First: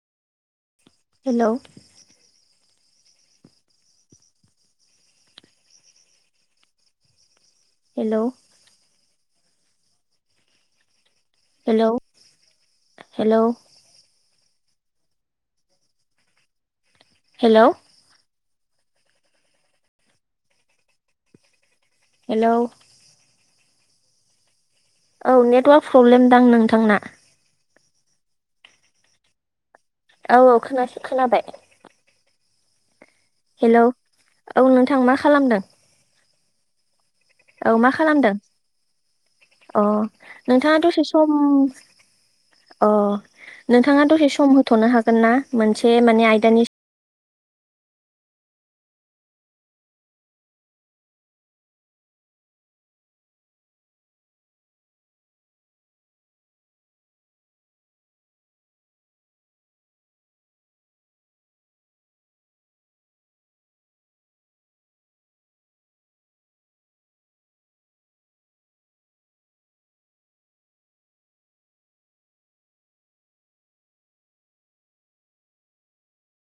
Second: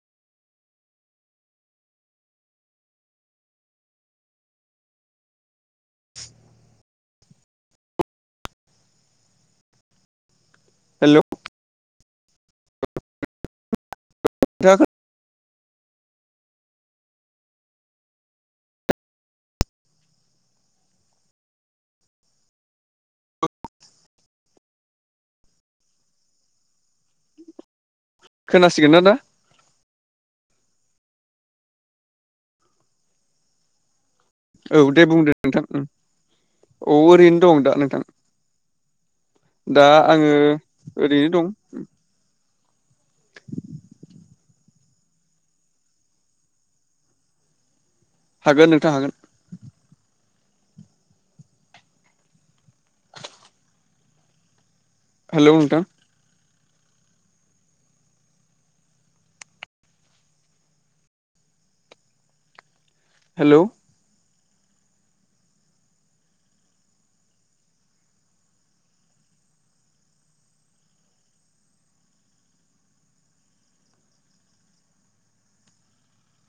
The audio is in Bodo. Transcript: हेल'। हेल'। हेल'। Hello hello. नोंथाङा हेल'। हेलौ। औ नेटवार्क प्रब्लेम दां नोंथांना खोनासिगोन ना दा? औ औ खोनासै खोनाबाय हेलौ औ नोंथां दे मा बुंदो खालामदों नोंथां औ ओरैनो दं औ दा मा नोंथां खालामदों अ दा आङो नोंथाङा दसे सम ओरैनो दं अ नोंथाङा दसे सम होथ'नो हागोन ना मोनसे माने आयदानि हागोन नोंथां हागोन हेलौ नोंथां हेलौ